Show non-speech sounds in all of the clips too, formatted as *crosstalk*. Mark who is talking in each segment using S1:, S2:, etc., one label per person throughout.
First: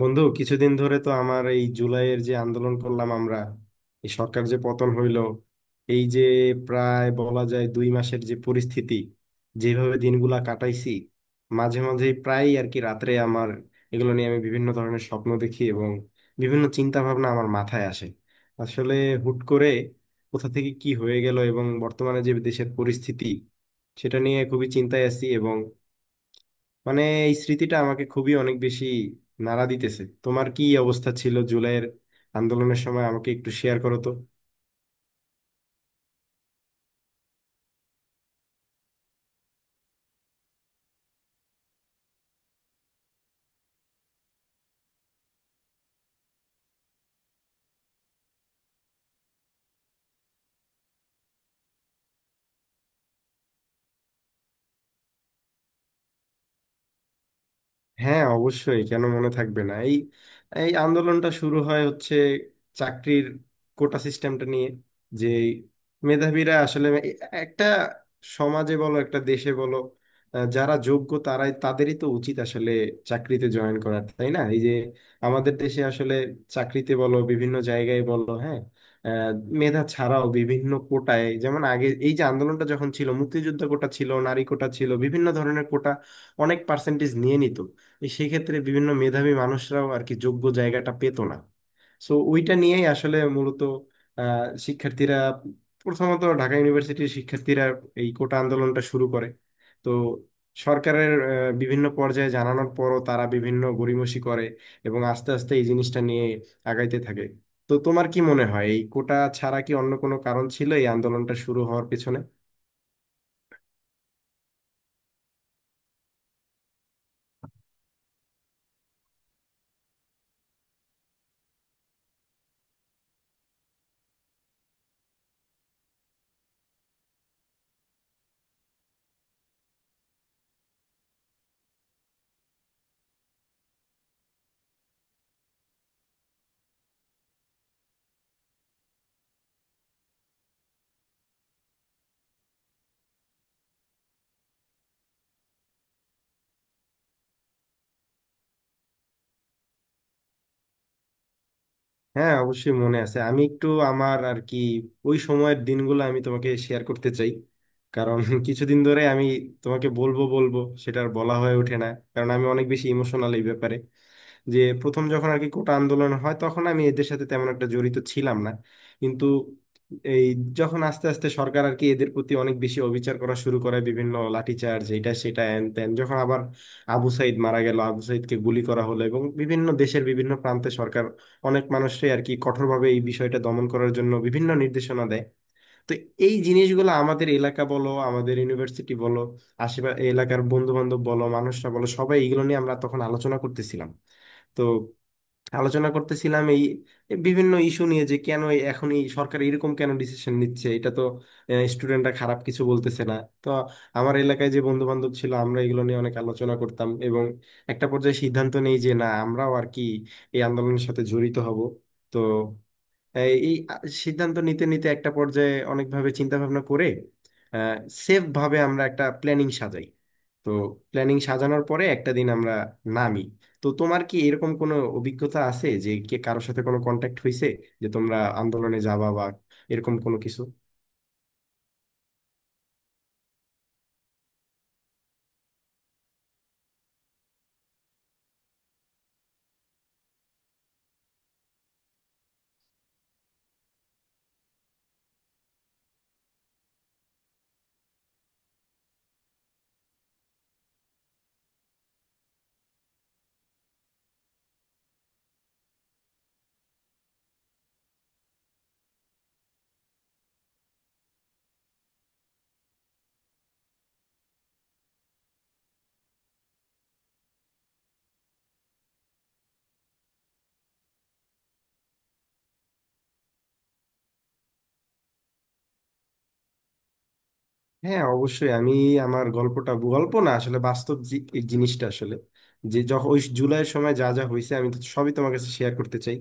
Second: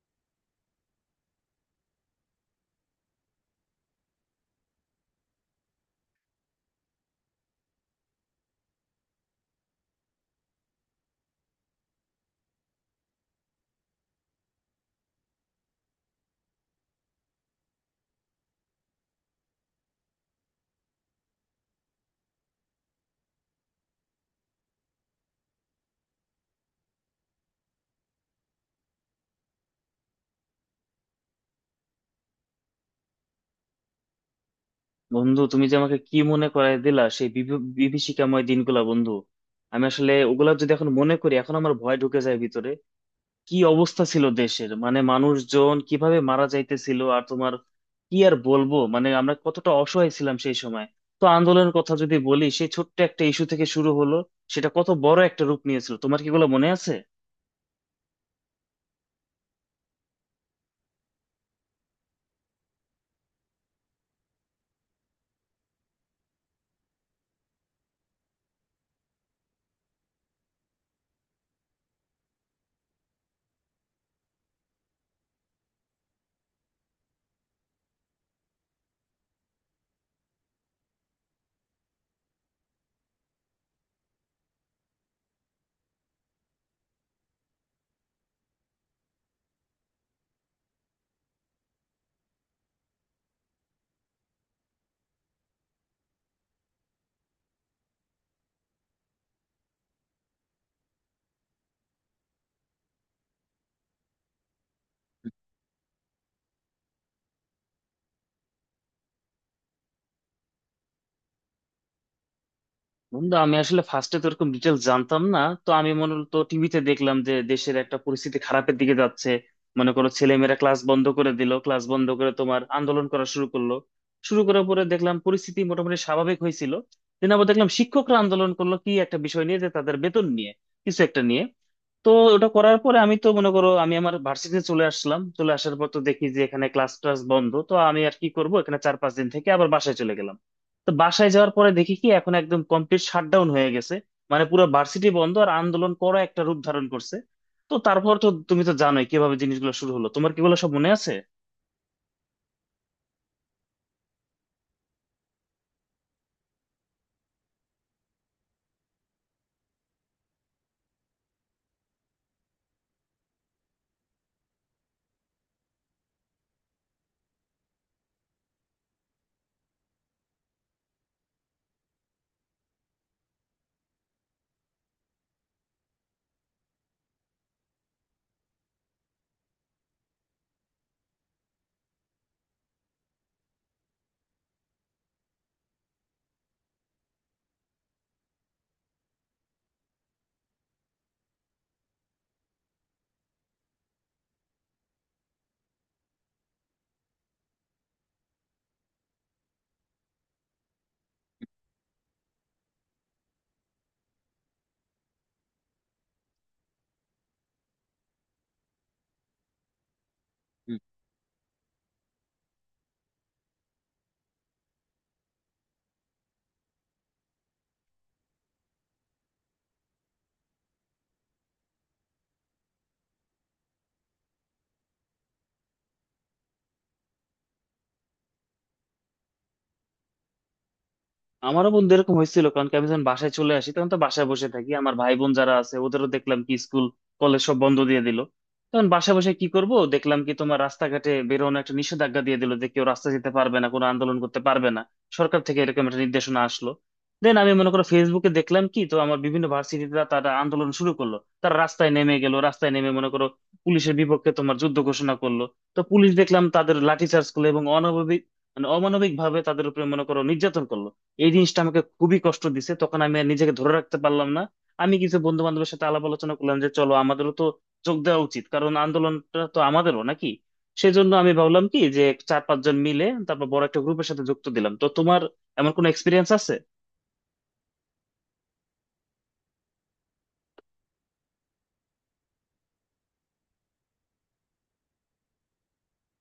S1: বন্ধু কিছুদিন ধরে তো আমার এই জুলাইয়ের যে আন্দোলন করলাম আমরা, এই সরকার যে পতন হইল, এই যে প্রায় বলা যায় 2 মাসের যে পরিস্থিতি, যেভাবে দিনগুলা কাটাইছি, মাঝে মাঝে প্রায় আর কি রাত্রে আমার এগুলো নিয়ে আমি বিভিন্ন ধরনের স্বপ্ন দেখি এবং বিভিন্ন চিন্তা ভাবনা আমার মাথায় আসে। আসলে হুট করে কোথা থেকে কি হয়ে গেল এবং বর্তমানে যে দেশের পরিস্থিতি, সেটা নিয়ে খুবই চিন্তায় আছি। মানে এই স্মৃতিটা আমাকে খুবই অনেক বেশি নাড়া দিতেছে। তোমার কি অবস্থা ছিল জুলাইয়ের আন্দোলনের সময়, আমাকে একটু শেয়ার করো তো।
S2: বন্ধু, তুমি যে আমাকে কি মনে করায় দিলা সেই বিভীষিকাময় দিনগুলা বন্ধু। আমি আসলে ওগুলা যদি এখন মনে করি এখন আমার ভয় ঢুকে যায় ভিতরে। কি অবস্থা ছিল দেশের, মানে মানুষজন কিভাবে মারা যাইতেছিল! আর তোমার কি আর বলবো, মানে আমরা কতটা অসহায় ছিলাম সেই সময়। তো আন্দোলনের কথা যদি বলি, সেই ছোট্ট একটা ইস্যু থেকে শুরু হলো, সেটা কত বড় একটা রূপ নিয়েছিল! তোমার কি এগুলো মনে আছে?
S1: হ্যাঁ অবশ্যই, কেন মনে থাকবে না। এই এই আন্দোলনটা শুরু হচ্ছে চাকরির কোটা সিস্টেমটা নিয়ে। যে এই মেধাবীরা আসলে একটা সমাজে বলো একটা দেশে বলো, যারা যোগ্য তারাই, তাদেরই তো উচিত আসলে চাকরিতে জয়েন করা, তাই না? এই যে আমাদের দেশে আসলে চাকরিতে বলো বিভিন্ন জায়গায় বলো, হ্যাঁ, আহ, মেধা ছাড়াও বিভিন্ন কোটায়, যেমন আগে এই যে আন্দোলনটা যখন ছিল, মুক্তিযুদ্ধ কোটা ছিল, নারী কোটা ছিল, বিভিন্ন ধরনের কোটা অনেক পার্সেন্টেজ নিয়ে নিত। এই সেই ক্ষেত্রে বিভিন্ন মেধাবী মানুষরাও আর কি যোগ্য জায়গাটা পেতো না। সো ওইটা নিয়েই আসলে মূলত শিক্ষার্থীরা, প্রথমত ঢাকা ইউনিভার্সিটির শিক্ষার্থীরা এই কোটা আন্দোলনটা শুরু করে। তো সরকারের বিভিন্ন পর্যায়ে জানানোর পরও তারা বিভিন্ন গড়িমসি করে এবং আস্তে আস্তে এই জিনিসটা নিয়ে আগাইতে থাকে। তো তোমার কি মনে হয় এই কোটা ছাড়া কি অন্য কোনো কারণ ছিল এই আন্দোলনটা শুরু হওয়ার পেছনে?
S2: বন্ধু আমি আসলে ফার্স্টে তো এরকম ডিটেল জানতাম না, তো আমি মূলত টিভিতে দেখলাম যে দেশের একটা পরিস্থিতি খারাপের দিকে যাচ্ছে। মনে করো ছেলেমেয়েরা ক্লাস বন্ধ করে দিল, ক্লাস বন্ধ করে তোমার আন্দোলন করা শুরু করলো। শুরু করার পরে দেখলাম পরিস্থিতি মোটামুটি স্বাভাবিক হয়েছিল। দিন আবার দেখলাম শিক্ষকরা আন্দোলন করলো কি একটা বিষয় নিয়ে, যে তাদের বেতন নিয়ে কিছু একটা নিয়ে। তো ওটা করার পরে আমি তো মনে করো আমি আমার ভার্সিটিতে চলে আসলাম, চলে আসার পর তো দেখি যে এখানে ক্লাস টাস বন্ধ, তো আমি আর কি করব, এখানে 4-5 দিন থেকে আবার বাসায় চলে গেলাম। তো বাসায় যাওয়ার পরে দেখি কি এখন একদম কমপ্লিট শাটডাউন হয়ে গেছে, মানে পুরো ভার্সিটি বন্ধ, আর আন্দোলন করা একটা রূপ ধারণ করছে। তো তারপর তো তুমি তো জানোই কিভাবে জিনিসগুলো শুরু হলো, তোমার কি এগুলো সব মনে আছে?
S1: হ্যাঁ অবশ্যই মনে আছে। আমি একটু আমার আর কি ওই সময়ের দিনগুলো আমি তোমাকে শেয়ার করতে চাই। কারণ *laughs* কিছুদিন ধরে আমি তোমাকে বলবো বলবো, সেটা আর বলা হয়ে ওঠে না। কারণ আমি অনেক বেশি ইমোশনাল এই ব্যাপারে। যে প্রথম যখন আর কি কোটা আন্দোলন হয়, তখন আমি এদের সাথে তেমন একটা জড়িত ছিলাম না। কিন্তু এই যখন আস্তে আস্তে সরকার আর কি এদের প্রতি অনেক বেশি অবিচার করা শুরু করে, বিভিন্ন লাঠিচার্জ এটা সেটা হ্যান ত্যান, যখন আবার আবু সাইদ মারা গেল, আবু সাইদকে গুলি করা হলো এবং বিভিন্ন দেশের বিভিন্ন প্রান্তে সরকার অনেক মানুষই আর কি কঠোরভাবে এই বিষয়টা দমন করার জন্য বিভিন্ন নির্দেশনা দেয়। তো এই জিনিসগুলো আমাদের এলাকা বলো, আমাদের ইউনিভার্সিটি বলো, আশেপাশে এলাকার বন্ধু বান্ধব বলো, মানুষরা বলো, সবাই এগুলো নিয়ে আমরা তখন আলোচনা করতেছিলাম। তো আলোচনা করতেছিলাম এই বিভিন্ন ইস্যু নিয়ে, যে কেন এখন এই সরকার এরকম কেন ডিসিশন নিচ্ছে, এটা তো স্টুডেন্টরা খারাপ কিছু বলতেছে না। তো আমার এলাকায় যে বন্ধু বান্ধব ছিল, আমরা এগুলো নিয়ে অনেক আলোচনা করতাম এবং একটা পর্যায়ে সিদ্ধান্ত নেই যে না, আমরাও আর কি এই আন্দোলনের সাথে জড়িত হব। তো এই এই সিদ্ধান্ত নিতে নিতে একটা পর্যায়ে অনেকভাবে চিন্তা ভাবনা করে সেফ ভাবে আমরা একটা প্ল্যানিং সাজাই। তো প্ল্যানিং সাজানোর পরে একটা দিন আমরা নামি। তো তোমার কি এরকম কোনো অভিজ্ঞতা আছে যে কে কারোর সাথে কোনো কন্ট্যাক্ট হয়েছে, যে তোমরা আন্দোলনে যাবা বা এরকম কোনো কিছু?
S2: আমারও বন্ধু এরকম হয়েছিল, কারণ কি আমি যখন বাসায় চলে আসি তখন তো বাসায় বসে থাকি, আমার ভাই বোন যারা আছে ওদেরও দেখলাম কি স্কুল কলেজ সব বন্ধ দিয়ে দিল। তখন বাসায় বসে কি করব, দেখলাম কি তোমার রাস্তাঘাটে বেরোনো একটা নিষেধাজ্ঞা দিয়ে দিল যে কেউ রাস্তা যেতে পারবে না, কোনো আন্দোলন করতে পারবে না, সরকার থেকে এরকম একটা নির্দেশনা আসলো। দেন আমি মনে করো ফেসবুকে দেখলাম কি তো আমার বিভিন্ন ভার্সিটিতে তারা আন্দোলন শুরু করলো, তারা রাস্তায় নেমে গেল, রাস্তায় নেমে মনে করো পুলিশের বিপক্ষে তোমার যুদ্ধ ঘোষণা করলো। তো পুলিশ দেখলাম তাদের লাঠিচার্জ করলো এবং অনাবাবিক মানে অমানবিক ভাবে তাদের উপরে মনে করো নির্যাতন করলো। এই জিনিসটা আমাকে খুবই কষ্ট দিছে, তখন আমি আর নিজেকে ধরে রাখতে পারলাম না। আমি কিছু বন্ধু বান্ধবের সাথে আলাপ আলোচনা করলাম যে চলো আমাদেরও তো যোগ দেওয়া উচিত, কারণ আন্দোলনটা তো আমাদেরও নাকি। সেজন্য আমি ভাবলাম কি যে চার পাঁচজন মিলে তারপর বড় একটা গ্রুপের সাথে যুক্ত দিলাম। তো তোমার এমন কোনো এক্সপিরিয়েন্স আছে?
S1: হ্যাঁ অবশ্যই। আমি আমার গল্পটা, গল্প না আসলে বাস্তব এই জিনিসটা আসলে, যে যখন ওই জুলাইয়ের সময় যা যা হয়েছে আমি তো সবই তোমার কাছে শেয়ার করতে চাই।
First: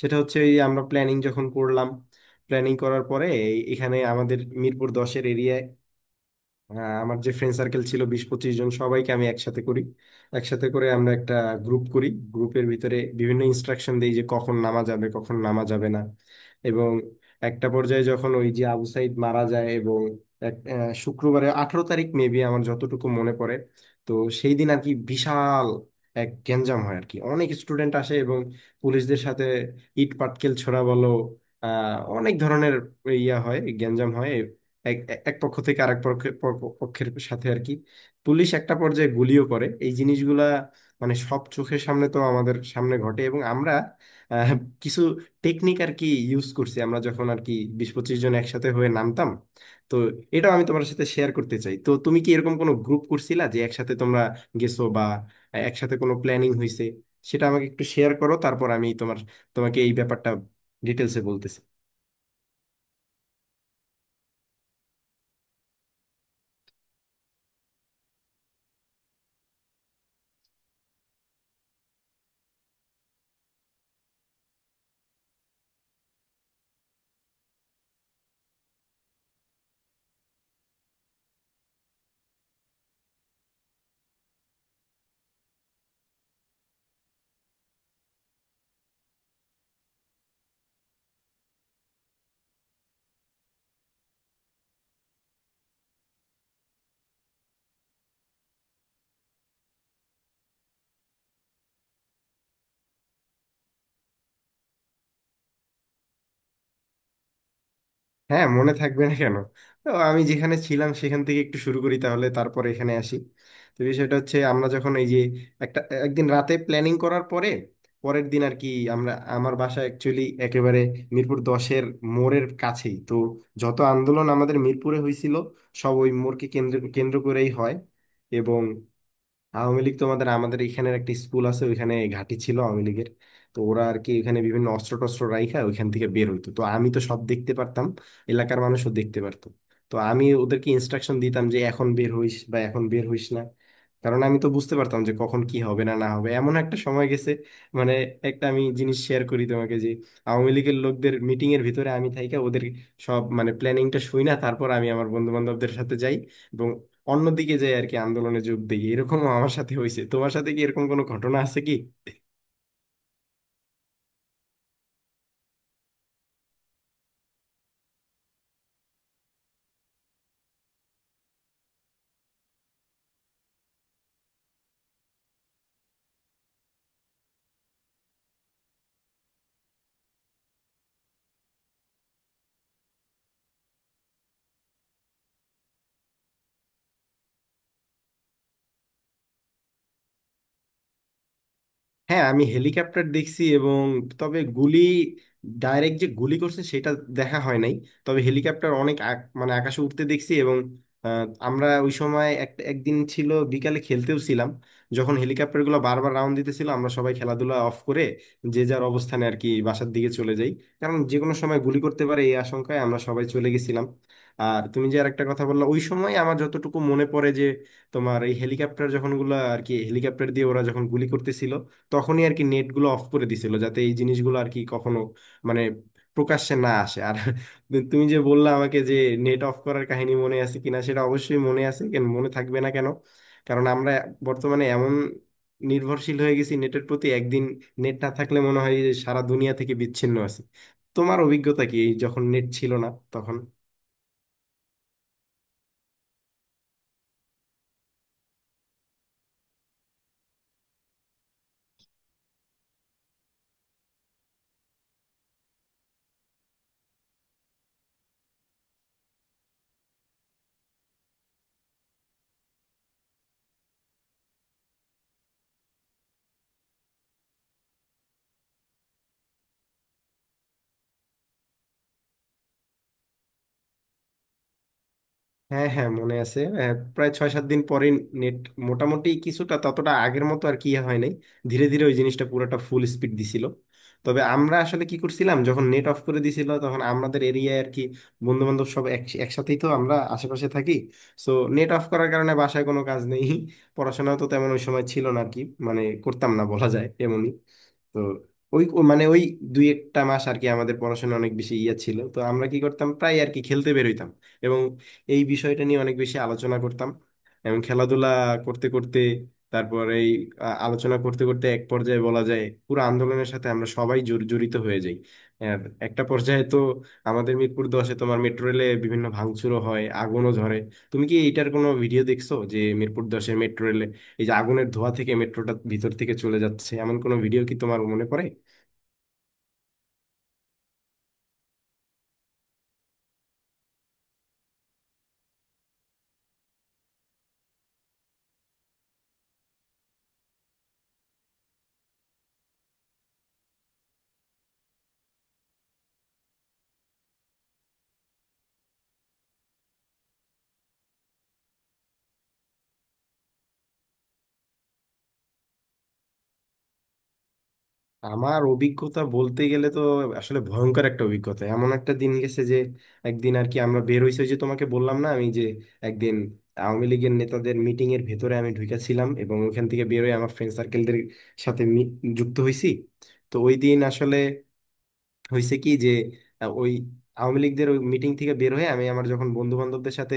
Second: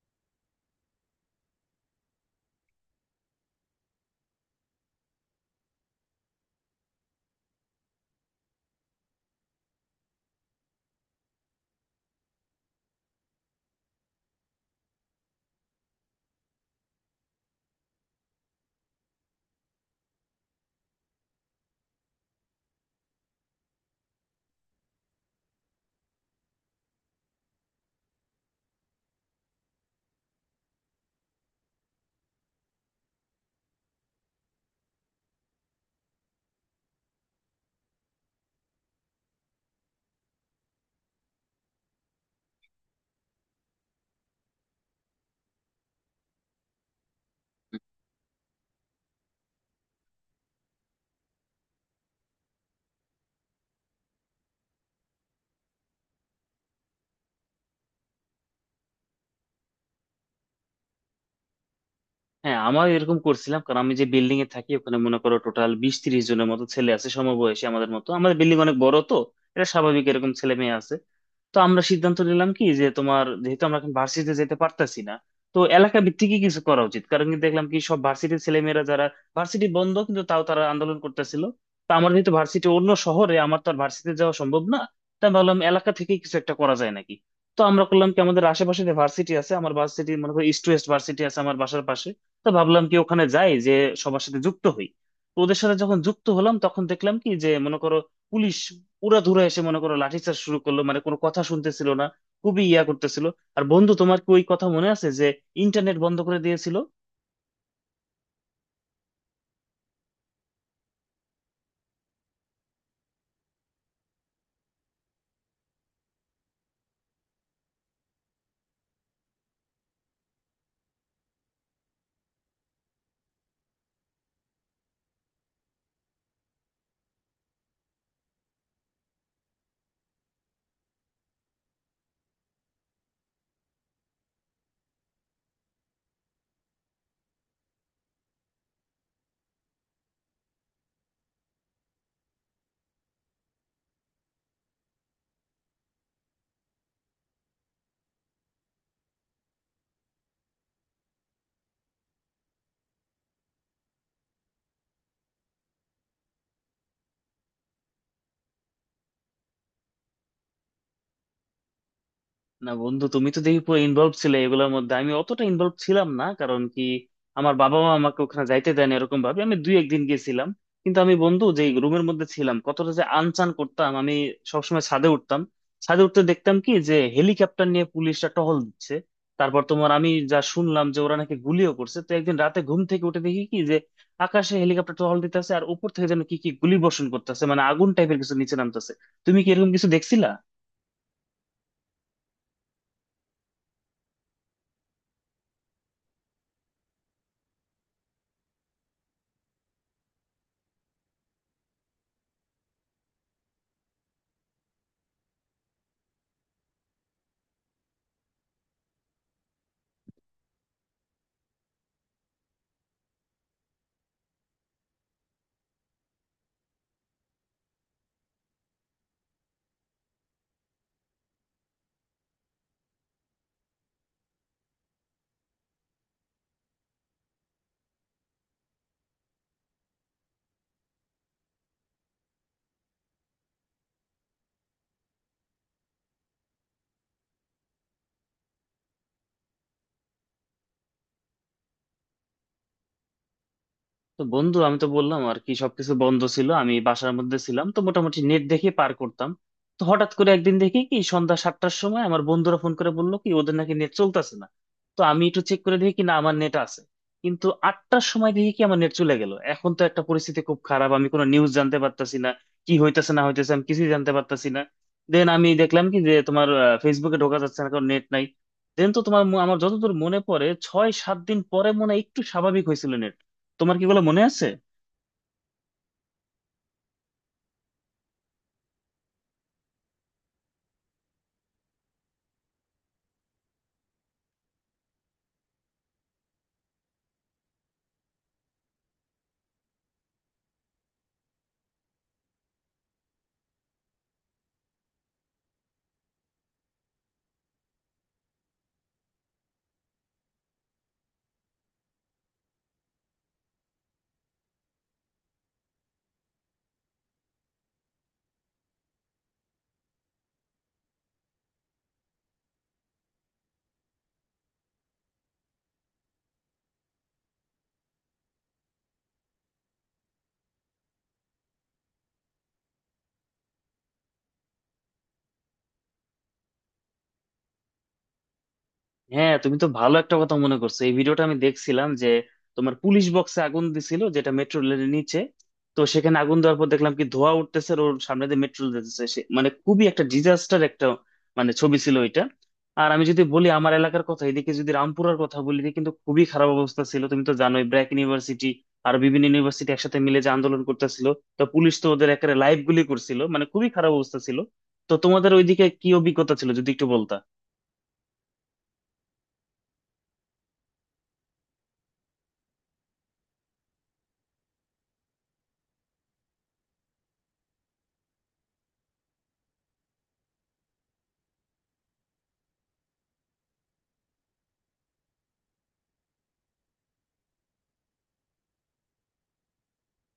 S1: সেটা হচ্ছে এই আমরা প্ল্যানিং যখন করলাম, প্ল্যানিং করার পরে এখানে আমাদের মিরপুর 10-এর এরিয়ায়, হ্যাঁ, আমার যে ফ্রেন্ড সার্কেল ছিল, 20-25 জন সবাইকে আমি একসাথে করি। একসাথে করে আমরা একটা গ্রুপ করি। গ্রুপের ভিতরে বিভিন্ন ইনস্ট্রাকশন দিই যে কখন নামা যাবে, কখন নামা যাবে না। এবং একটা পর্যায়ে যখন ওই যে আবু সাইদ মারা যায়, এবং এক শুক্রবারে, 18 তারিখ মেবি, আমার যতটুকু মনে পড়ে, তো সেই দিন আর কি বিশাল এক গ্যাঞ্জাম হয়। আর কি অনেক স্টুডেন্ট আসে এবং পুলিশদের সাথে ইট পাটকেল ছোড়া বলো, আহ অনেক ধরনের ইয়া হয়, গ্যাঞ্জাম হয়। এক এক এক পক্ষ থেকে আরেক পক্ষের সাথে আর কি পুলিশ একটা পর্যায়ে গুলিও করে। এই জিনিসগুলা মানে সব চোখের সামনে, তো আমাদের সামনে ঘটে এবং আমরা আহ, কিছু টেকনিক আর কি ইউজ করছি। আমরা যখন আর কি 20-25 জন একসাথে হয়ে নামতাম, তো এটাও আমি তোমার সাথে শেয়ার করতে চাই। তো তুমি কি এরকম কোনো গ্রুপ করছিলা যে একসাথে তোমরা গেছো বা একসাথে কোনো প্ল্যানিং হয়েছে? সেটা আমাকে একটু শেয়ার করো, তারপর আমি তোমাকে এই ব্যাপারটা ডিটেলসে বলতেছি।
S2: হ্যাঁ আমার এরকম করছিলাম, কারণ আমি যে বিল্ডিং এ থাকি ওখানে মনে করো টোটাল 20-30 জনের মতো ছেলে আছে সমবয়সী আমাদের মতো, আমাদের বিল্ডিং অনেক বড় তো এটা স্বাভাবিক এরকম ছেলে মেয়ে আছে। তো আমরা সিদ্ধান্ত নিলাম কি যে তোমার যেহেতু আমরা এখন ভার্সিটিতে যেতে পারতাছি না, তো এলাকা ভিত্তিকই কিছু করা উচিত, কারণ কি দেখলাম কি সব ভার্সিটির ছেলেমেয়েরা যারা ভার্সিটি বন্ধ কিন্তু তাও তারা আন্দোলন করতেছিল। তো আমার যেহেতু ভার্সিটি অন্য শহরে, আমার তো আর ভার্সিটি যাওয়া সম্ভব না, তাই ভাবলাম এলাকা থেকে কিছু একটা করা যায় নাকি। তো আমরা করলাম কি আমাদের আশেপাশে যে ভার্সিটি আছে, আমার ভার্সিটি মনে করো ইস্ট ওয়েস্ট ভার্সিটি আছে আমার বাসার পাশে, তো ভাবলাম কি ওখানে যাই যে সবার সাথে যুক্ত হই। তো ওদের সাথে যখন যুক্ত হলাম তখন দেখলাম কি যে মনে করো পুলিশ উড়াধুরা এসে মনে করো লাঠিচার্জ শুরু করলো, মানে কোনো কথা শুনতেছিল না, খুবই ইয়া করতেছিল। আর বন্ধু তোমার কি ওই কথা মনে আছে যে ইন্টারনেট বন্ধ করে দিয়েছিল?
S1: হ্যাঁ মনে থাকবে না কেন। তো আমি যেখানে ছিলাম সেখান থেকে একটু শুরু করি, তাহলে তারপর এখানে আসি। তো বিষয়টা হচ্ছে, আমরা যখন এই যে একটা একদিন রাতে প্ল্যানিং করার পরে পরের দিন আর কি আমরা, আমার বাসা অ্যাকচুয়ালি একেবারে মিরপুর 10-এর মোড়ের কাছেই। তো যত আন্দোলন আমাদের মিরপুরে হয়েছিল সব ওই মোড়কে কেন্দ্র কেন্দ্র করেই হয়। এবং আওয়ামী লীগ, তোমাদের আমাদের এখানে একটা স্কুল আছে, ওইখানে ঘাঁটি ছিল আওয়ামী লীগের। তো ওরা আর কি ওইখানে বিভিন্ন অস্ত্র টস্ত্র রাইখা ওইখান থেকে বের হইতো। তো আমি তো সব দেখতে পারতাম, এলাকার মানুষও দেখতে পারতো। তো আমি ওদেরকে ইনস্ট্রাকশন দিতাম যে এখন বের হইস বা এখন বের হইস না। কারণ আমি তো বুঝতে পারতাম যে কখন কি হবে না না হবে। এমন একটা সময় গেছে মানে, একটা আমি জিনিস শেয়ার করি তোমাকে, যে আওয়ামী লীগের লোকদের মিটিং এর ভিতরে আমি থাইকা ওদের সব মানে প্ল্যানিংটা শুই না, তারপর আমি আমার বন্ধু বান্ধবদের সাথে যাই এবং অন্যদিকে যাই আর কি আন্দোলনে যোগ দিই। এরকমও আমার সাথে হয়েছে। তোমার সাথে কি এরকম কোনো ঘটনা আছে কি?
S2: না বন্ধু, তুমি তো দেখি পুরো ইনভলভ ছিলে এগুলোর মধ্যে, আমি অতটা ইনভলভ ছিলাম না, কারণ কি আমার বাবা মা আমাকে ওখানে যাইতে দেন, এরকম ভাবে আমি দুই একদিন গেছিলাম। কিন্তু আমি বন্ধু যে রুমের মধ্যে ছিলাম কতটা যে আনচান করতাম আমি, সবসময় ছাদে উঠতাম। ছাদে উঠতে দেখতাম কি যে হেলিকপ্টার নিয়ে পুলিশরা টহল দিচ্ছে। তারপর তোমার আমি যা শুনলাম যে ওরা নাকি গুলিও করছে। তো একদিন রাতে ঘুম থেকে উঠে দেখি কি যে আকাশে হেলিকপ্টার টহল দিতেছে আর উপর থেকে যেন কি কি গুলি বর্ষণ করতেছে, মানে আগুন টাইপের কিছু নিচে নামতেছে। তুমি কি এরকম কিছু দেখছিলা?
S1: হ্যাঁ আমি হেলিকপ্টার দেখছি এবং তবে গুলি, ডাইরেক্ট যে গুলি করছে সেটা দেখা হয় নাই। তবে হেলিকপ্টার অনেক মানে আকাশে উঠতে দেখছি। এবং আমরা ওই সময় একটা একদিন ছিল বিকালে খেলতেও ছিলাম, যখন হেলিকপ্টারগুলো বারবার রাউন্ড দিতেছিল, আমরা সবাই খেলাধুলা অফ করে যে যার অবস্থানে আর কি বাসার দিকে চলে যাই। কারণ যে কোনো সময় গুলি করতে পারে এই আশঙ্কায় আমরা সবাই চলে গেছিলাম। আর তুমি যে আর একটা কথা বললা, ওই সময় আমার যতটুকু মনে পড়ে, যে তোমার এই হেলিকপ্টার যখন গুলা আর কি হেলিকপ্টার দিয়ে ওরা যখন গুলি করতেছিল, তখনই আর কি নেটগুলো অফ করে দিছিল, যাতে এই জিনিসগুলো আর কি কখনো মানে প্রকাশ্যে না আসে। আর *laughs* তুমি যে বললা আমাকে যে নেট অফ করার কাহিনী মনে আছে কিনা, সেটা অবশ্যই মনে আছে, কেন মনে থাকবে না কেন। কারণ আমরা বর্তমানে এমন নির্ভরশীল হয়ে গেছি নেটের প্রতি, একদিন নেট না থাকলে মনে হয় যে সারা দুনিয়া থেকে বিচ্ছিন্ন আছি। তোমার অভিজ্ঞতা কি এই, যখন নেট ছিল না তখন?
S2: তো বন্ধু আমি তো বললাম আর কি সবকিছু বন্ধ ছিল, আমি বাসার মধ্যে ছিলাম তো মোটামুটি নেট দেখে পার করতাম। তো হঠাৎ করে একদিন দেখি কি সন্ধ্যা 7টার সময় আমার বন্ধুরা ফোন করে বললো কি ওদের নাকি নেট চলতেছে না। তো আমি একটু চেক করে দেখি কি না আমার নেট আছে, কিন্তু 8টার সময় দেখি কি আমার নেট চলে গেল। এখন তো একটা পরিস্থিতি খুব খারাপ, আমি কোনো নিউজ জানতে পারতাছি না, কি হইতেছে না হইতেছে আমি কিছুই জানতে পারতাছি না। দেন আমি দেখলাম কি যে তোমার ফেসবুকে ঢোকা যাচ্ছে না, কারণ নেট নাই। দেন তো তোমার আমার যতদূর মনে পড়ে 6-7 দিন পরে মনে হয় একটু স্বাভাবিক হয়েছিল। তোমার কি এগুলো মনে আছে?
S1: হ্যাঁ হ্যাঁ মনে আছে। প্রায় 6-7 দিন পরে নেট মোটামুটি কিছুটা, ততটা আগের মতো আর কি ইয়ে হয় নাই। ধীরে ধীরে ওই জিনিসটা পুরোটা ফুল স্পিড দিছিল। তবে আমরা আসলে কি করছিলাম, যখন নেট অফ করে দিছিল, তখন আমাদের এরিয়ায় আর কি বন্ধু বান্ধব সব একসাথেই তো আমরা আশেপাশে থাকি। সো নেট অফ করার কারণে বাসায় কোনো কাজ নেই। পড়াশোনাও তো তেমন ওই সময় ছিল না আর কি মানে করতাম না বলা যায় এমনই। তো ওই ও মানে ওই দুই একটা মাস আর কি আমাদের পড়াশোনা অনেক বেশি ইয়া ছিল, তো আমরা কি করতাম, প্রায় আর কি খেলতে বেরোইতাম এবং এই বিষয়টা নিয়ে অনেক বেশি আলোচনা করতাম। এবং খেলাধুলা করতে করতে, তারপর এই আলোচনা করতে করতে এক পর্যায়ে বলা যায় পুরো আন্দোলনের সাথে আমরা সবাই জড়িত হয়ে যাই। আর একটা পর্যায়ে তো আমাদের মিরপুর দশে তোমার মেট্রো রেলে বিভিন্ন ভাঙচুরও হয়, আগুনও ধরে। তুমি কি এইটার কোনো ভিডিও দেখছো, যে মিরপুর 10-এ মেট্রো, এই যে আগুনের ধোঁয়া থেকে মেট্রোটা ভিতর থেকে চলে যাচ্ছে, এমন কোনো ভিডিও কি তোমার মনে পড়ে?
S2: হ্যাঁ, তুমি তো ভালো একটা কথা মনে করছো, এই ভিডিওটা আমি দেখছিলাম যে তোমার পুলিশ বক্সে আগুন দিছিল যেটা মেট্রো রেলের নিচে। তো সেখানে আগুন দেওয়ার পর দেখলাম কি ধোঁয়া উঠতেছে আর ওর সামনে দিয়ে মেট্রো যেতেছে, মানে খুবই একটা ডিজাস্টার একটা মানে ছবি ছিল ওইটা। আর আমি যদি বলি আমার এলাকার কথা, এদিকে যদি রামপুরার কথা বলি, এদিকে কিন্তু খুবই খারাপ অবস্থা ছিল। তুমি তো জানোই ব্র্যাক ইউনিভার্সিটি আর বিভিন্ন ইউনিভার্সিটি একসাথে মিলে যে আন্দোলন করতেছিল, তো পুলিশ তো ওদের একেবারে লাইভ গুলি করছিল, মানে খুবই খারাপ অবস্থা ছিল। তো তোমাদের ওইদিকে কি অভিজ্ঞতা ছিল যদি একটু বলতা।
S1: আমার অভিজ্ঞতা বলতে গেলে তো আসলে ভয়ঙ্কর একটা অভিজ্ঞতা। এমন একটা দিন গেছে যে একদিন আর কি আমরা বের হইছি, ওই যে তোমাকে বললাম না আমি যে একদিন আওয়ামী লীগের নেতাদের মিটিং এর ভেতরে আমি ঢুকেছিলাম এবং ওখান থেকে বের হয়ে আমার ফ্রেন্ড সার্কেলদের সাথে যুক্ত হইছি। তো ওই দিন আসলে হয়েছে কি যে ওই আওয়ামী লীগদের ওই মিটিং থেকে বের হয়ে আমি আমার যখন বন্ধু বান্ধবদের সাথে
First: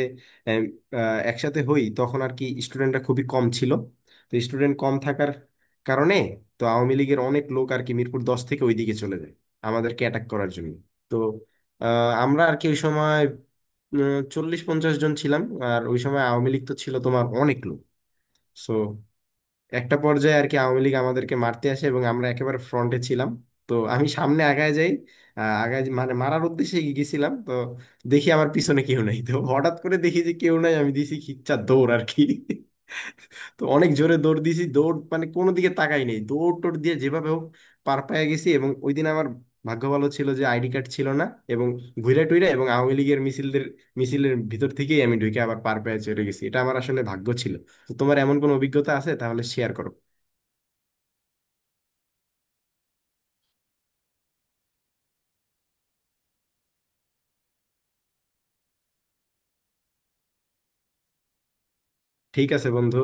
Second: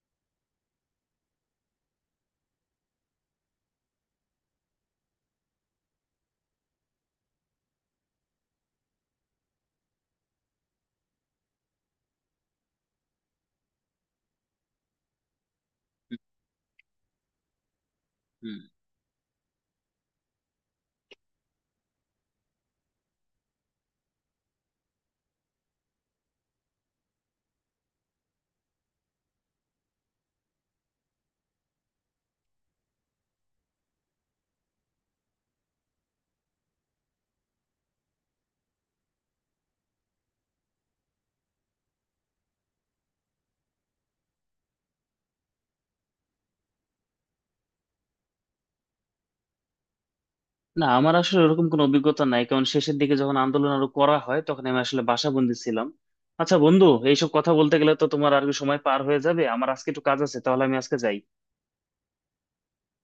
S1: আহ, আহ, একসাথে হই, তখন আর কি স্টুডেন্টরা খুবই কম ছিল। তো স্টুডেন্ট কম থাকার কারণে তো আওয়ামী লীগের অনেক লোক আর কি মিরপুর 10 থেকে ওইদিকে চলে যায় আমাদেরকে অ্যাটাক করার জন্য। তো আমরা আর কি ওই সময় 40-50 জন ছিলাম। আর ওই সময় আওয়ামী লীগ তো ছিল তোমার অনেক লোক।
S2: হুম।
S1: সো একটা পর্যায়ে আর কি আওয়ামী লীগ আমাদেরকে মারতে আসে এবং আমরা একেবারে ফ্রন্টে ছিলাম। তো আমি সামনে আগায় যাই, আগায় মানে মারার উদ্দেশ্যে এগিয়ে গেছিলাম। তো দেখি আমার পিছনে কেউ নাই, তো হঠাৎ করে দেখি যে কেউ নাই, আমি দিছি খিচ্চা দৌড় আর কি তো অনেক জোরে দৌড় দিছি, দৌড় মানে কোনো দিকে তাকাই নেই, দৌড় টোড় দিয়ে যেভাবে হোক পার পায়ে গেছি। এবং ওই দিন আমার ভাগ্য ভালো ছিল যে আইডি কার্ড ছিল না। এবং ঘুরে টুইরা এবং আওয়ামী লীগের মিছিলের ভিতর থেকেই আমি ঢুকে আবার পার পেয়ে চলে গেছি, এটা আমার আসলে ভাগ্য ছিল। তো তোমার এমন কোনো অভিজ্ঞতা আছে? তাহলে শেয়ার করো।
S2: না আমার আসলে ওরকম কোনো অভিজ্ঞতা নাই, কারণ শেষের দিকে যখন আন্দোলন আরো করা হয় তখন আমি আসলে বাসাবন্দী ছিলাম। আচ্ছা বন্ধু, এইসব কথা বলতে গেলে তো তোমার আর কি সময় পার হয়ে যাবে, আমার আজকে একটু কাজ আছে, তাহলে আমি আজকে যাই।
S1: ঠিক আছে বন্ধু।